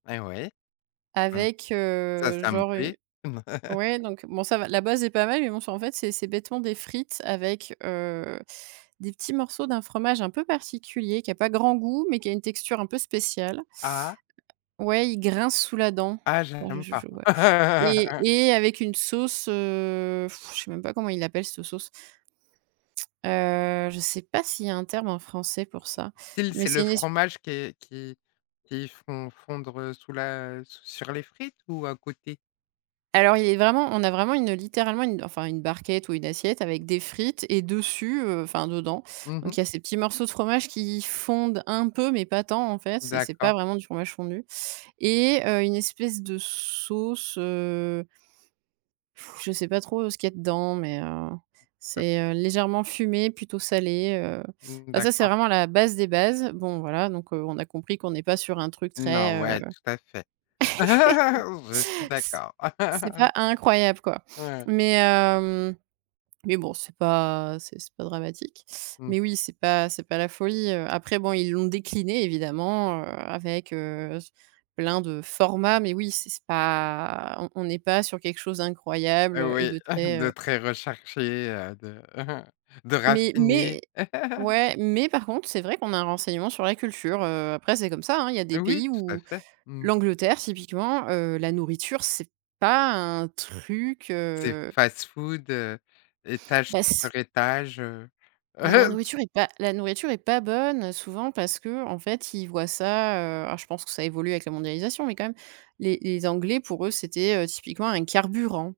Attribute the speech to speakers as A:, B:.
A: Eh ouais. Ah.
B: Avec,
A: Ça,
B: heu,
A: ça me
B: genre, u
A: plaît.
B: ouais, donc bon, ça va, la base est pas mal, mais bon, c'est, en fait, c'est c'est bêtement des frites avec, heu, des petits morceaux d'un fromage un peu particulier, qui a pas grand goût, mais qui a une texture un peu spéciale.
A: Ah?
B: Ouais, il grince sous la dent.
A: Ah,
B: Ouais, je
A: j'aime
B: je
A: pas.
B: je vois. Et et avec une sauce, heu, je sais même pas comment ils l'appellent, cette sauce. Heu, je sais pas s'il y un terme en Français, pour ça?
A: Style,
B: Mais
A: c'est
B: c'est
A: le
B: une es
A: fromage qui est qui qu'ils font fondre sous la sur les frites, ou à côté?
B: Alors, il est vraiment on a vraiment une, littéralement, une, enfin, une barquette ou une assiette, avec des frites et dessus, heu, enfin, dedans,
A: Mmh mh.
B: donc, il y a ces petits morceaux de fromage qui fondent un peu mais pas tant, en fait, c'est c'est pas
A: D'accord.
B: vraiment du fromage fondu. Et, heu, une espèce de sauce, heu je sais pas trop, heu, ce qu'il y dedans mais, heu,
A: [unintelligible]
B: c'est, heu, légèrement fumé, plutôt salé, heu.
A: Mmh,
B: Bah, ça, c'est
A: d'accord.
B: vraiment la base des bases. Bon, voilà, donc, heu, on a compris qu'on n'est pas sur un truc
A: Non,
B: très, heu
A: ouais, tout à fait. Je suis
B: C
A: d'accord.
B: c'est pas incroyable, quoi.
A: Ouais.
B: Mais heu, mais bon, c'est pas c'est c'est pas dramatique.
A: Mmh.
B: Mais oui, c'est pas c'est pas la folie, heu. Après, bon, ils l'ont décliné évidemment, heu, avec, heu, s plein de formats. Mais oui, c'est c'est pas on on n'est pas sur quelque chose d'incroyable, heu, et
A: Oui,
B: de très,
A: de
B: heu
A: très recherché, heu, de de
B: Mais
A: raffiné.
B: mais ouais, mais par contre, c'est vrai qu'on a un renseignement sur la culture, heu. Après, c'est comme ça, hein. Il y a des
A: Oui,
B: pays
A: tout à
B: où
A: fait. Mmh.
B: l'Angleterre, typiquement, heu, la nourriture, c'est pas un truc,
A: C'est
B: heu
A: fast-food, heu, étage
B: Bah, s
A: sur étage, heu.
B: Bah, la nourriture est pas, la nourriture est pas bonne, souvent, parce qu'en fait, ils voient ça, heu- alors je pense que ça évolue avec la mondialisation, mais quand même- les les Anglais, pour eux, c'était, heu, typiquement un carburant.